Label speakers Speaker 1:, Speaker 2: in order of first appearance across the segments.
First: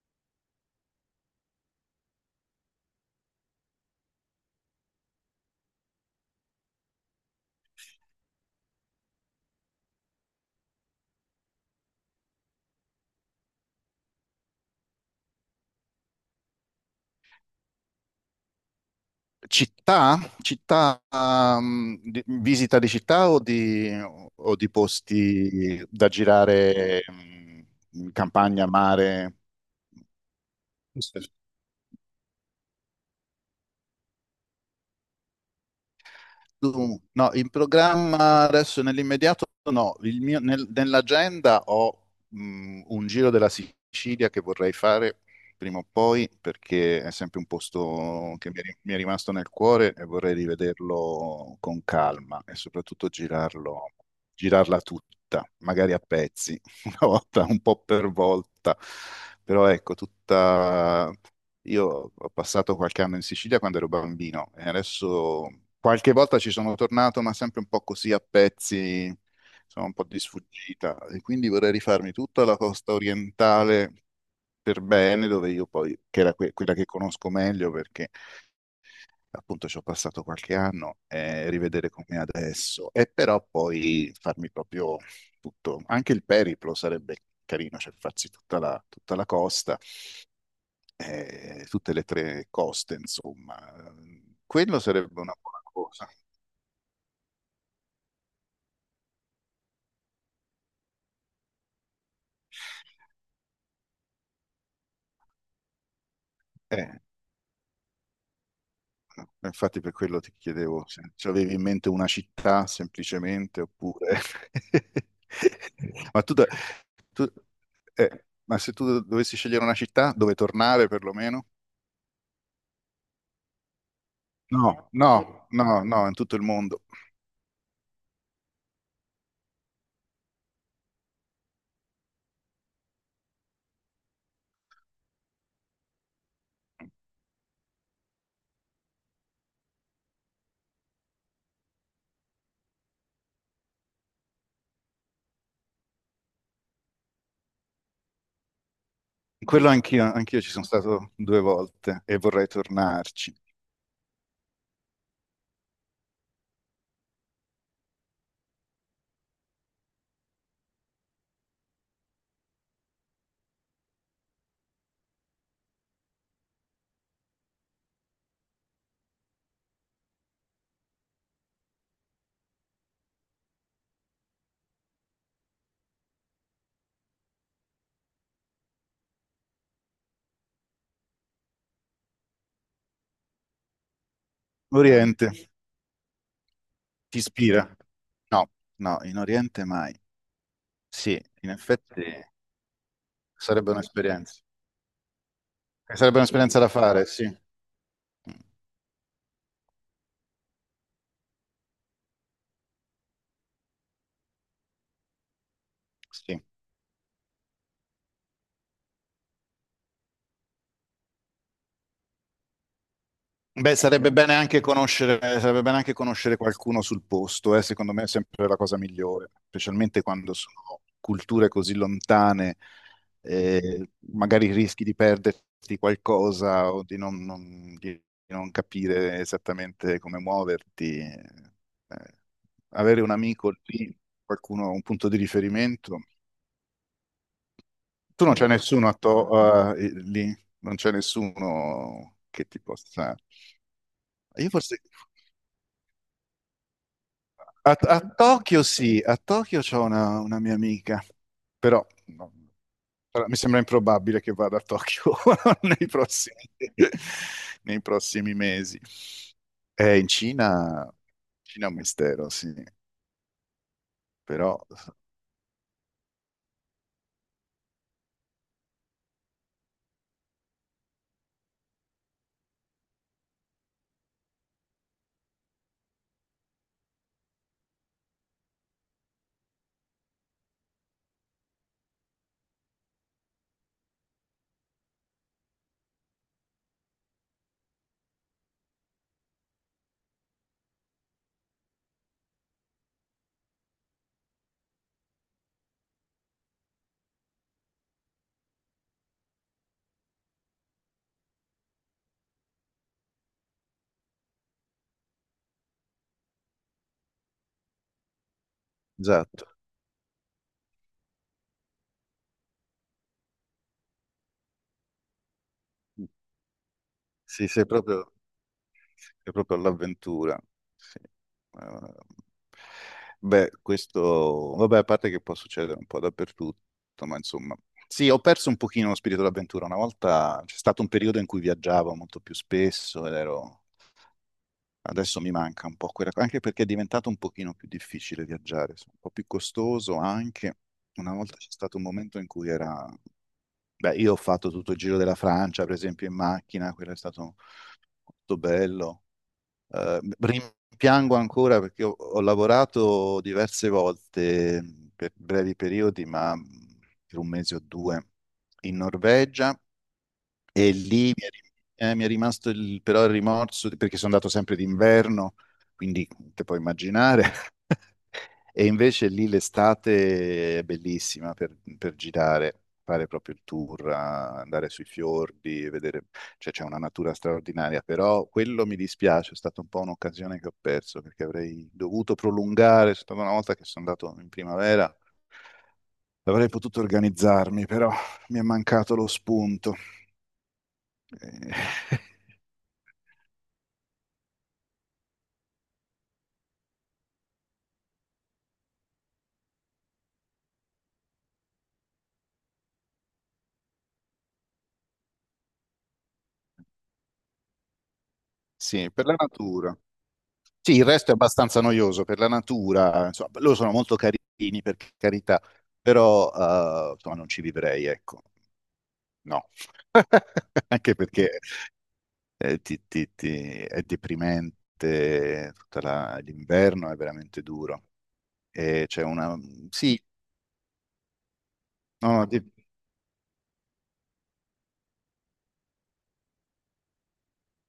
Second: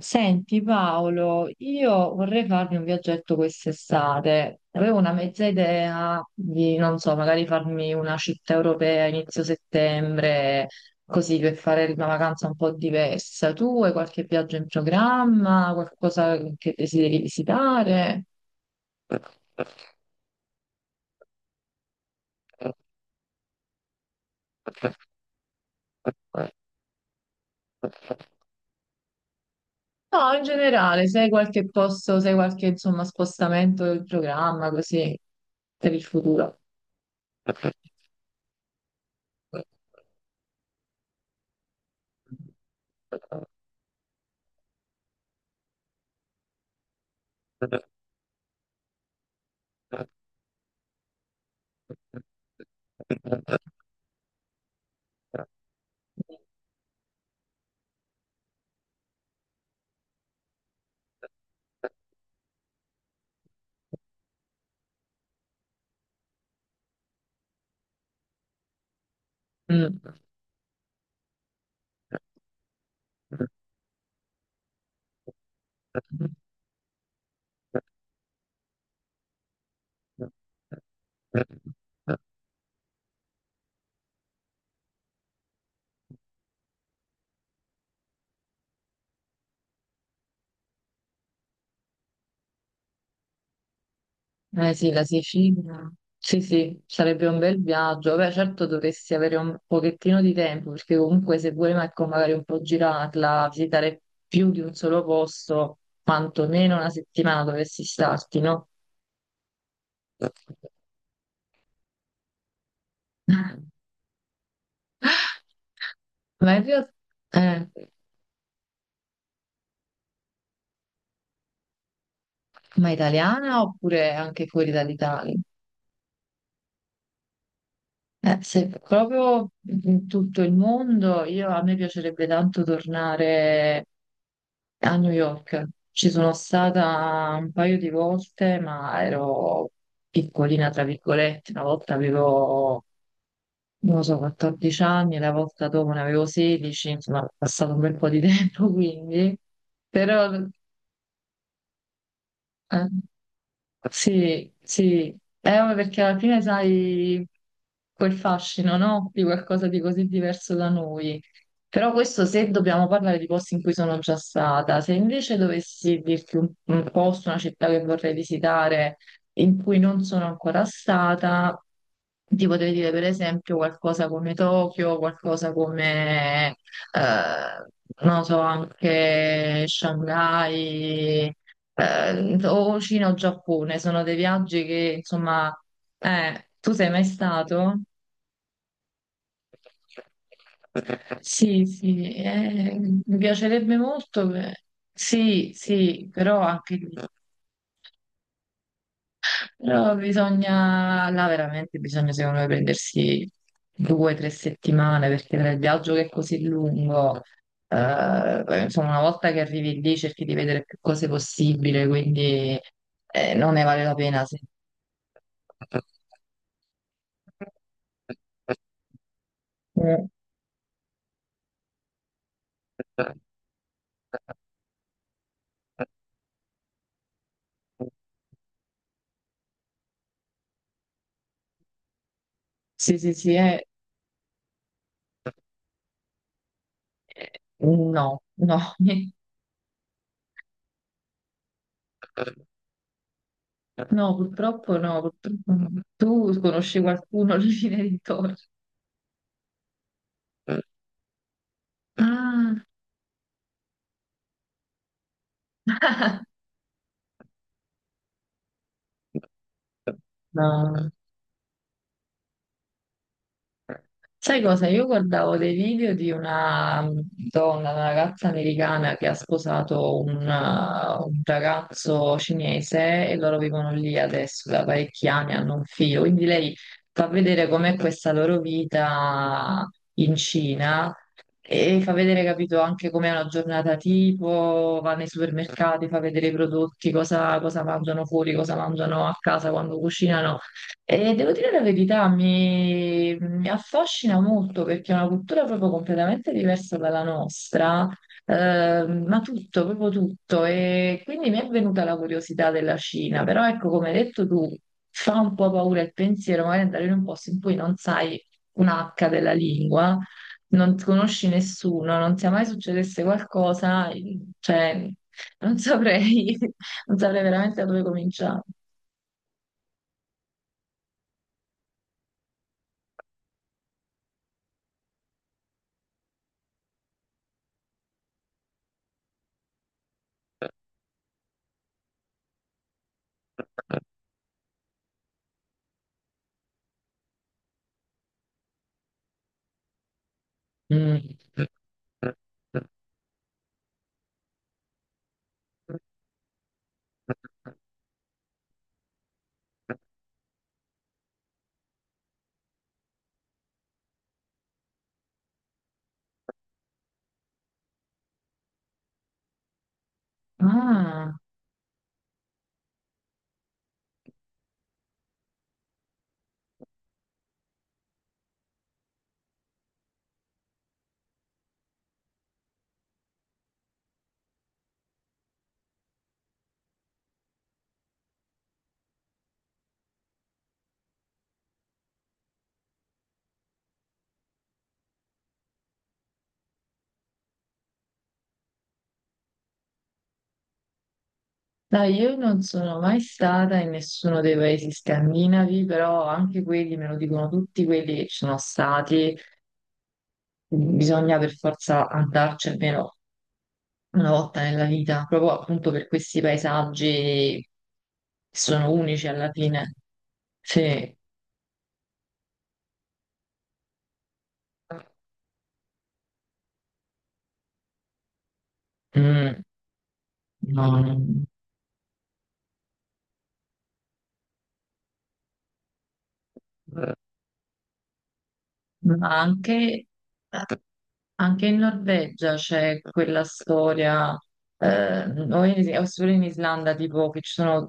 Speaker 1: Senti Paolo, io vorrei farmi un viaggetto quest'estate. Avevo una mezza idea di, non so, magari farmi una città europea a inizio settembre, così per fare una vacanza un po' diversa. Tu hai qualche viaggio in programma, qualcosa che desideri visitare?
Speaker 2: Città? Città, visita di città o di posti da girare, in campagna, mare?
Speaker 1: No, in generale, se hai qualche posto, se hai qualche, insomma, spostamento del programma, così, per il futuro.
Speaker 2: No, in programma adesso nell'immediato no. Nell'agenda ho un giro della Sicilia che vorrei fare prima o poi, perché è sempre un posto che mi è rimasto nel cuore, e vorrei rivederlo con calma e soprattutto girarlo, girarla tutta, magari a pezzi, una volta, un po' per volta, però ecco, tutta. Io ho passato qualche anno in Sicilia quando ero bambino, e adesso qualche volta ci sono tornato, ma sempre un po' così a pezzi, sono un po'
Speaker 1: Mm.
Speaker 2: di sfuggita, e quindi vorrei rifarmi tutta la costa orientale per bene, dove io poi, che era quella che conosco meglio, perché appunto ci ho passato qualche anno, e rivedere com'è adesso, e però poi farmi proprio tutto. Anche il periplo sarebbe carino, cioè farsi tutta la costa, tutte le tre coste, insomma.
Speaker 1: Eh
Speaker 2: Quello
Speaker 1: sì, la
Speaker 2: sarebbe una buona
Speaker 1: Sicilia.
Speaker 2: cosa.
Speaker 1: Sì, sì, sarebbe un bel viaggio. Beh, certo dovresti avere un pochettino di tempo, perché comunque se vuoi ecco, magari un po' girarla, visitare più di un solo posto, quantomeno una
Speaker 2: Eh,
Speaker 1: settimana dovresti starti, no?
Speaker 2: no, infatti per quello ti chiedevo se ci avevi in mente una città semplicemente, oppure... Ma tu, da-
Speaker 1: Ma in realtà,
Speaker 2: tu-
Speaker 1: eh,
Speaker 2: ma se tu dovessi scegliere una città dove tornare, perlomeno?
Speaker 1: ma italiana oppure anche fuori
Speaker 2: No,
Speaker 1: dall'Italia?
Speaker 2: no, no, no, in tutto il mondo.
Speaker 1: Se proprio in tutto il mondo, io, a me piacerebbe tanto tornare a New York. Ci sono stata un paio di volte, ma ero piccolina, tra virgolette. Una volta avevo, non lo so, 14 anni, la volta dopo ne avevo 16, insomma, è passato un bel po' di tempo, quindi.
Speaker 2: Quello anch'io,
Speaker 1: Però,
Speaker 2: anch'io ci sono stato due volte e vorrei
Speaker 1: eh,
Speaker 2: tornarci.
Speaker 1: sì, sì, ma perché alla fine sai quel fascino, no? Di qualcosa di così diverso da noi. Però questo se dobbiamo parlare di posti in cui sono già stata, se invece dovessi dirti un posto, una città che vorrei visitare, in cui non sono ancora stata, ti potrei dire per esempio qualcosa come Tokyo, qualcosa come, eh, non so, anche Shanghai, o Cina o Giappone, sono dei viaggi che
Speaker 2: Oriente,
Speaker 1: insomma, tu sei mai
Speaker 2: ti ispira?
Speaker 1: stato?
Speaker 2: No, no, in Oriente mai. Sì, in
Speaker 1: Sì,
Speaker 2: effetti
Speaker 1: sì, mi
Speaker 2: sarebbe
Speaker 1: piacerebbe molto,
Speaker 2: un'esperienza.
Speaker 1: sì, sì,
Speaker 2: Sarebbe
Speaker 1: però
Speaker 2: un'esperienza da
Speaker 1: anche lì.
Speaker 2: fare, sì. Mm,
Speaker 1: Però bisogna, là veramente bisogna secondo me prendersi due o tre settimane perché tra il viaggio che è così
Speaker 2: sì.
Speaker 1: lungo, insomma una volta che arrivi lì cerchi di vedere più cose possibile, quindi non ne
Speaker 2: Beh,
Speaker 1: vale la
Speaker 2: sarebbe
Speaker 1: pena.
Speaker 2: bene
Speaker 1: Sì,
Speaker 2: anche conoscere, sarebbe bene anche conoscere qualcuno sul posto. Secondo me è sempre la cosa migliore, specialmente
Speaker 1: mm,
Speaker 2: quando sono culture così lontane. Magari rischi di perderti qualcosa, o di non capire esattamente come muoverti.
Speaker 1: sì,
Speaker 2: Avere un
Speaker 1: sì, sì,
Speaker 2: amico lì, qualcuno, un punto di riferimento.
Speaker 1: no,
Speaker 2: Tu non c'è
Speaker 1: no,
Speaker 2: nessuno lì, non c'è nessuno che ti possa...
Speaker 1: no,
Speaker 2: Io
Speaker 1: purtroppo
Speaker 2: forse...
Speaker 1: no, purtroppo no. Tu conosci qualcuno alla
Speaker 2: A,
Speaker 1: fine di
Speaker 2: a
Speaker 1: Torre?
Speaker 2: Tokyo sì, a Tokyo c'ho una mia amica. Però no,
Speaker 1: Ah,
Speaker 2: però mi sembra improbabile che vada a Tokyo nei prossimi, nei prossimi mesi. In
Speaker 1: no.
Speaker 2: Cina, Cina è un mistero, sì,
Speaker 1: Sai
Speaker 2: però
Speaker 1: cosa? Io guardavo dei video di una donna, una ragazza americana che ha sposato un ragazzo cinese e loro vivono lì adesso da parecchi anni, hanno un figlio. Quindi lei fa vedere com'è questa loro vita in Cina e fa vedere, capito, anche com'è una giornata tipo, va nei supermercati, fa vedere i prodotti, cosa mangiano fuori, cosa mangiano a casa quando cucinano. E devo dire la verità, mi affascina molto perché è una cultura proprio completamente diversa dalla nostra, ma tutto, proprio tutto. E quindi mi è venuta la curiosità della Cina, però ecco, come hai detto tu, fa un po' paura il pensiero, magari andare in un posto in cui non sai un H della
Speaker 2: esatto.
Speaker 1: lingua, non conosci nessuno, non sia mai succedesse qualcosa, cioè, non saprei, non saprei
Speaker 2: Sì,
Speaker 1: veramente da
Speaker 2: sei
Speaker 1: dove
Speaker 2: proprio...
Speaker 1: cominciare.
Speaker 2: È proprio l'avventura. Sì. Beh, questo, vabbè, a parte che può succedere un po' dappertutto, ma insomma, sì, ho perso un pochino lo spirito d'avventura. Una volta c'è stato un periodo in cui viaggiavo molto più spesso ed ero... Adesso mi manca un po' quella cosa, anche perché è diventato un pochino più difficile viaggiare, un po' più costoso anche. Una
Speaker 1: Mm.
Speaker 2: volta c'è stato un momento in cui era... Beh, io ho fatto tutto il giro della Francia, per esempio, in macchina. Quello è stato molto bello. Rimpiango ancora, perché ho lavorato diverse volte, per brevi periodi, ma per un mese o due in Norvegia, e lì mi
Speaker 1: Ah.
Speaker 2: è, rim- eh, mi è rimasto però il rimorso, di- perché sono andato sempre d'inverno. Quindi te puoi immaginare. E invece lì l'estate è bellissima per girare, fare proprio il tour, andare sui fiordi, vedere, cioè c'è una natura straordinaria. Però quello mi dispiace, è stata un po' un'occasione che ho perso, perché avrei dovuto prolungare. È stata una volta che sono andato in primavera, avrei potuto organizzarmi, però mi è mancato lo spunto.
Speaker 1: No,
Speaker 2: Eh,
Speaker 1: io non sono mai stata in nessuno dei paesi scandinavi, però anche quelli me lo dicono tutti quelli che ci sono stati, bisogna per forza andarci almeno una volta nella vita, proprio appunto per questi paesaggi che sono
Speaker 2: Sì,
Speaker 1: unici
Speaker 2: per la
Speaker 1: alla fine.
Speaker 2: natura. Sì, il
Speaker 1: Sì.
Speaker 2: resto è abbastanza noioso per la natura, insomma, loro sono molto carini, per carità, però insomma, non ci vivrei, ecco,
Speaker 1: Mm,
Speaker 2: no.
Speaker 1: no,
Speaker 2: Anche
Speaker 1: no.
Speaker 2: perché eh, ti- ti- ti- è deprimente, tutta l'inverno è veramente duro. E c'è
Speaker 1: Ma
Speaker 2: una...
Speaker 1: anche
Speaker 2: Sì,
Speaker 1: Anche in
Speaker 2: no,
Speaker 1: Norvegia c'è quella storia, eh, o solo in Islanda, tipo che ci sono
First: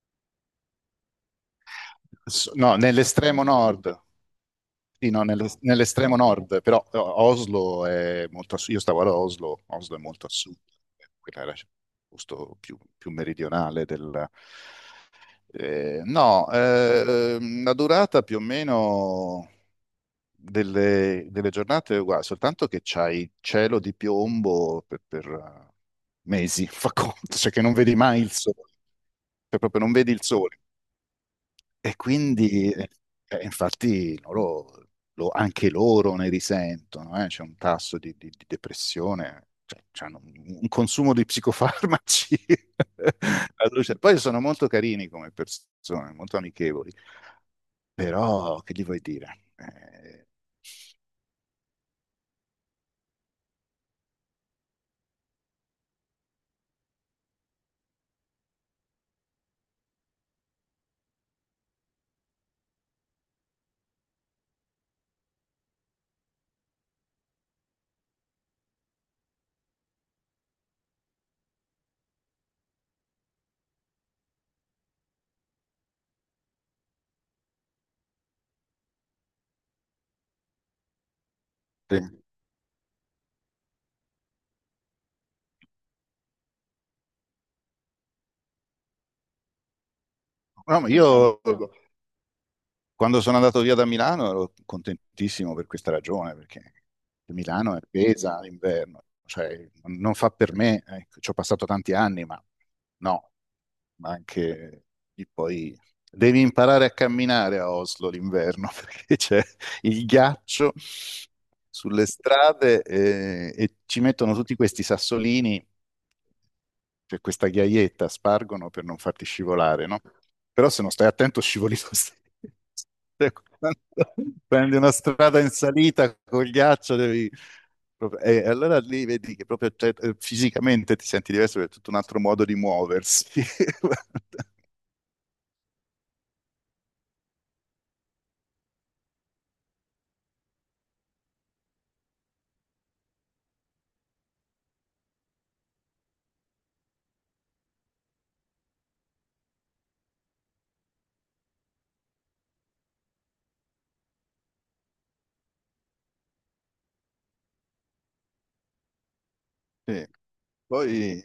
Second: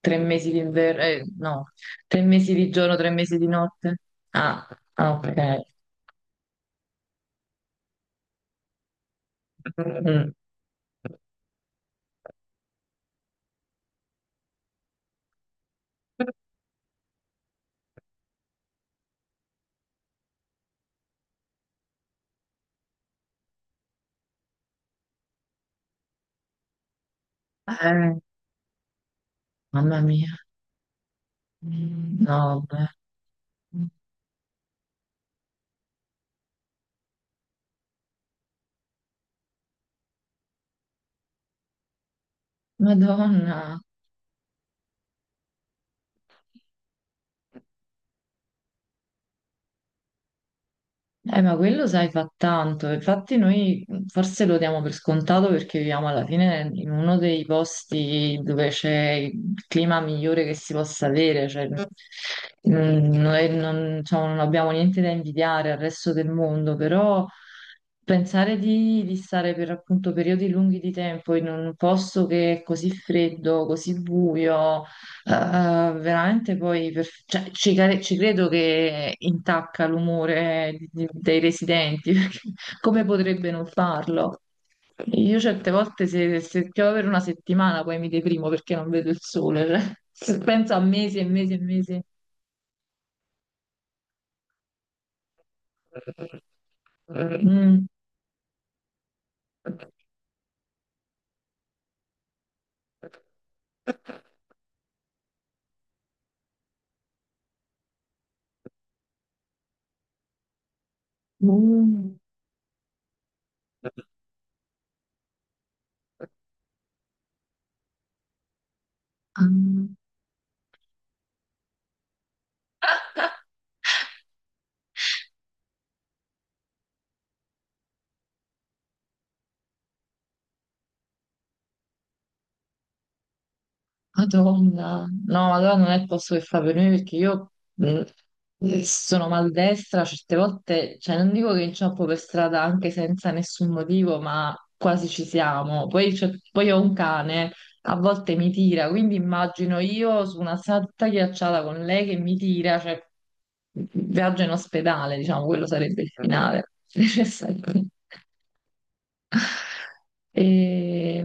Speaker 1: tre mesi di inverno, no, tre mesi di
Speaker 2: no,
Speaker 1: giorno, tre mesi
Speaker 2: nell'estremo
Speaker 1: di notte.
Speaker 2: nord.
Speaker 1: Ah,
Speaker 2: Sì,
Speaker 1: ah,
Speaker 2: no,
Speaker 1: ok.
Speaker 2: nell'estremo nord, però Oslo è molto a sud. Io stavo ad Oslo, Oslo è molto a
Speaker 1: Mm.
Speaker 2: sud, quella era il posto più meridionale del... No, la durata più o meno delle giornate è uguale, soltanto che c'hai cielo di piombo per, mesi, fa conto, cioè che non vedi
Speaker 1: Eh,
Speaker 2: mai il sole, cioè proprio non
Speaker 1: mamma
Speaker 2: vedi il
Speaker 1: mia.
Speaker 2: sole. E
Speaker 1: No,
Speaker 2: quindi,
Speaker 1: beh.
Speaker 2: infatti, anche loro ne risentono. C'è un tasso di depressione, cioè c'hanno un consumo di psicofarmaci.
Speaker 1: Madonna.
Speaker 2: Poi sono molto carini come persone, molto amichevoli, però che gli vuoi dire?
Speaker 1: Ma quello sai fa tanto, infatti noi mm, forse lo diamo per scontato perché viviamo alla fine in uno dei posti dove c'è il clima migliore che si possa avere, cioè, mm, noi non, diciamo, non abbiamo niente da invidiare al resto del mondo, però pensare di stare per appunto periodi lunghi di tempo in un posto che è così freddo, così buio. Eh, veramente poi cioè, ci credo che intacca l'umore dei
Speaker 2: Te-
Speaker 1: residenti, perché come potrebbe non farlo? Io certe volte se piove per una settimana poi mi deprimo perché non vedo il sole, cioè, se penso a
Speaker 2: no, ma
Speaker 1: mesi e
Speaker 2: io.
Speaker 1: mesi e
Speaker 2: Esatto.
Speaker 1: mesi.
Speaker 2: Quando sono andato via da Milano ero contentissimo per questa ragione, perché Milano è
Speaker 1: Mm.
Speaker 2: pesa l'inverno, cioè non fa per me, ecco. Ci ho passato tanti anni, ma no, ma anche lì poi devi imparare a camminare a Oslo l'inverno, perché c'è il ghiaccio sulle strade, e ci mettono tutti questi sassolini, c'è questa ghiaietta, spargono per non farti scivolare,
Speaker 1: Mm.
Speaker 2: no? Però se non stai attento scivoli lo stesso. Cioè, quando prendi una strada in salita col ghiaccio, devi... E allora lì vedi che proprio, cioè, fisicamente ti senti diverso, perché è tutto un altro modo di muoversi.
Speaker 1: Madonna, no, allora non è il posto che fa per me perché io sono maldestra, certe volte, cioè non dico che inciampo per strada anche senza nessun motivo, ma quasi ci siamo. Poi, poi ho un cane, a volte mi tira, quindi immagino io su una strada tutta ghiacciata con lei che mi tira, cioè viaggio in ospedale, diciamo, quello sarebbe il finale necessario.
Speaker 2: Sì.
Speaker 1: E...
Speaker 2: Poi,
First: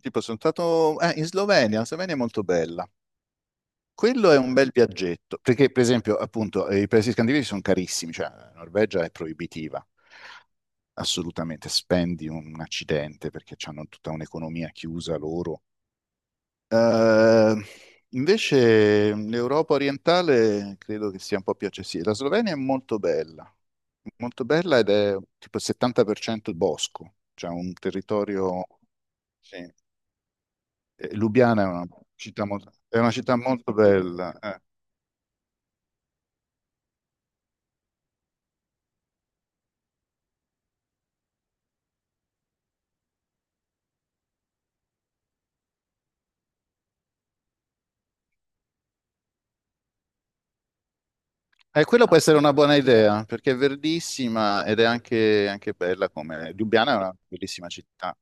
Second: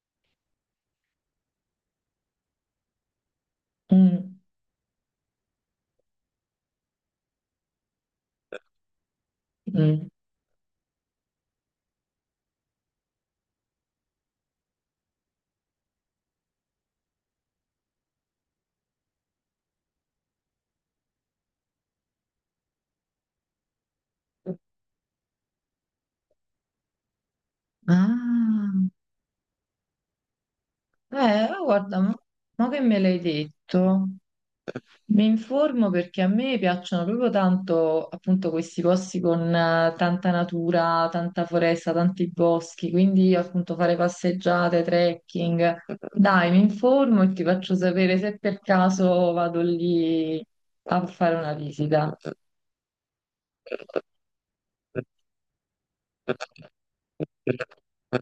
Speaker 2: tipo, sono stato in Slovenia, la Slovenia è molto bella. Quello
Speaker 1: mm,
Speaker 2: è un bel viaggetto, perché per esempio, appunto, i paesi scandinavi sono carissimi, cioè la Norvegia è proibitiva.
Speaker 1: mm.
Speaker 2: Assolutamente spendi un accidente, perché hanno tutta un'economia chiusa loro. Eh, invece l'Europa orientale credo che sia un po' più accessibile. La Slovenia è molto bella, molto bella, ed è tipo il 70% bosco, cioè un territorio...
Speaker 1: Ah.
Speaker 2: Sì. Eh,
Speaker 1: Ma
Speaker 2: Lubiana è una
Speaker 1: guarda,
Speaker 2: città
Speaker 1: mo
Speaker 2: molto,
Speaker 1: che me
Speaker 2: è una
Speaker 1: l'hai
Speaker 2: città molto
Speaker 1: detto,
Speaker 2: bella.
Speaker 1: mi informo perché a me piacciono proprio tanto appunto questi posti con tanta natura, tanta foresta, tanti boschi, quindi appunto fare passeggiate, trekking. Dai, mi informo e ti faccio sapere se per caso vado lì a fare una
Speaker 2: Quello può
Speaker 1: visita.
Speaker 2: essere una buona idea, perché è verdissima ed è anche, anche bella come... Lubiana è una bellissima città.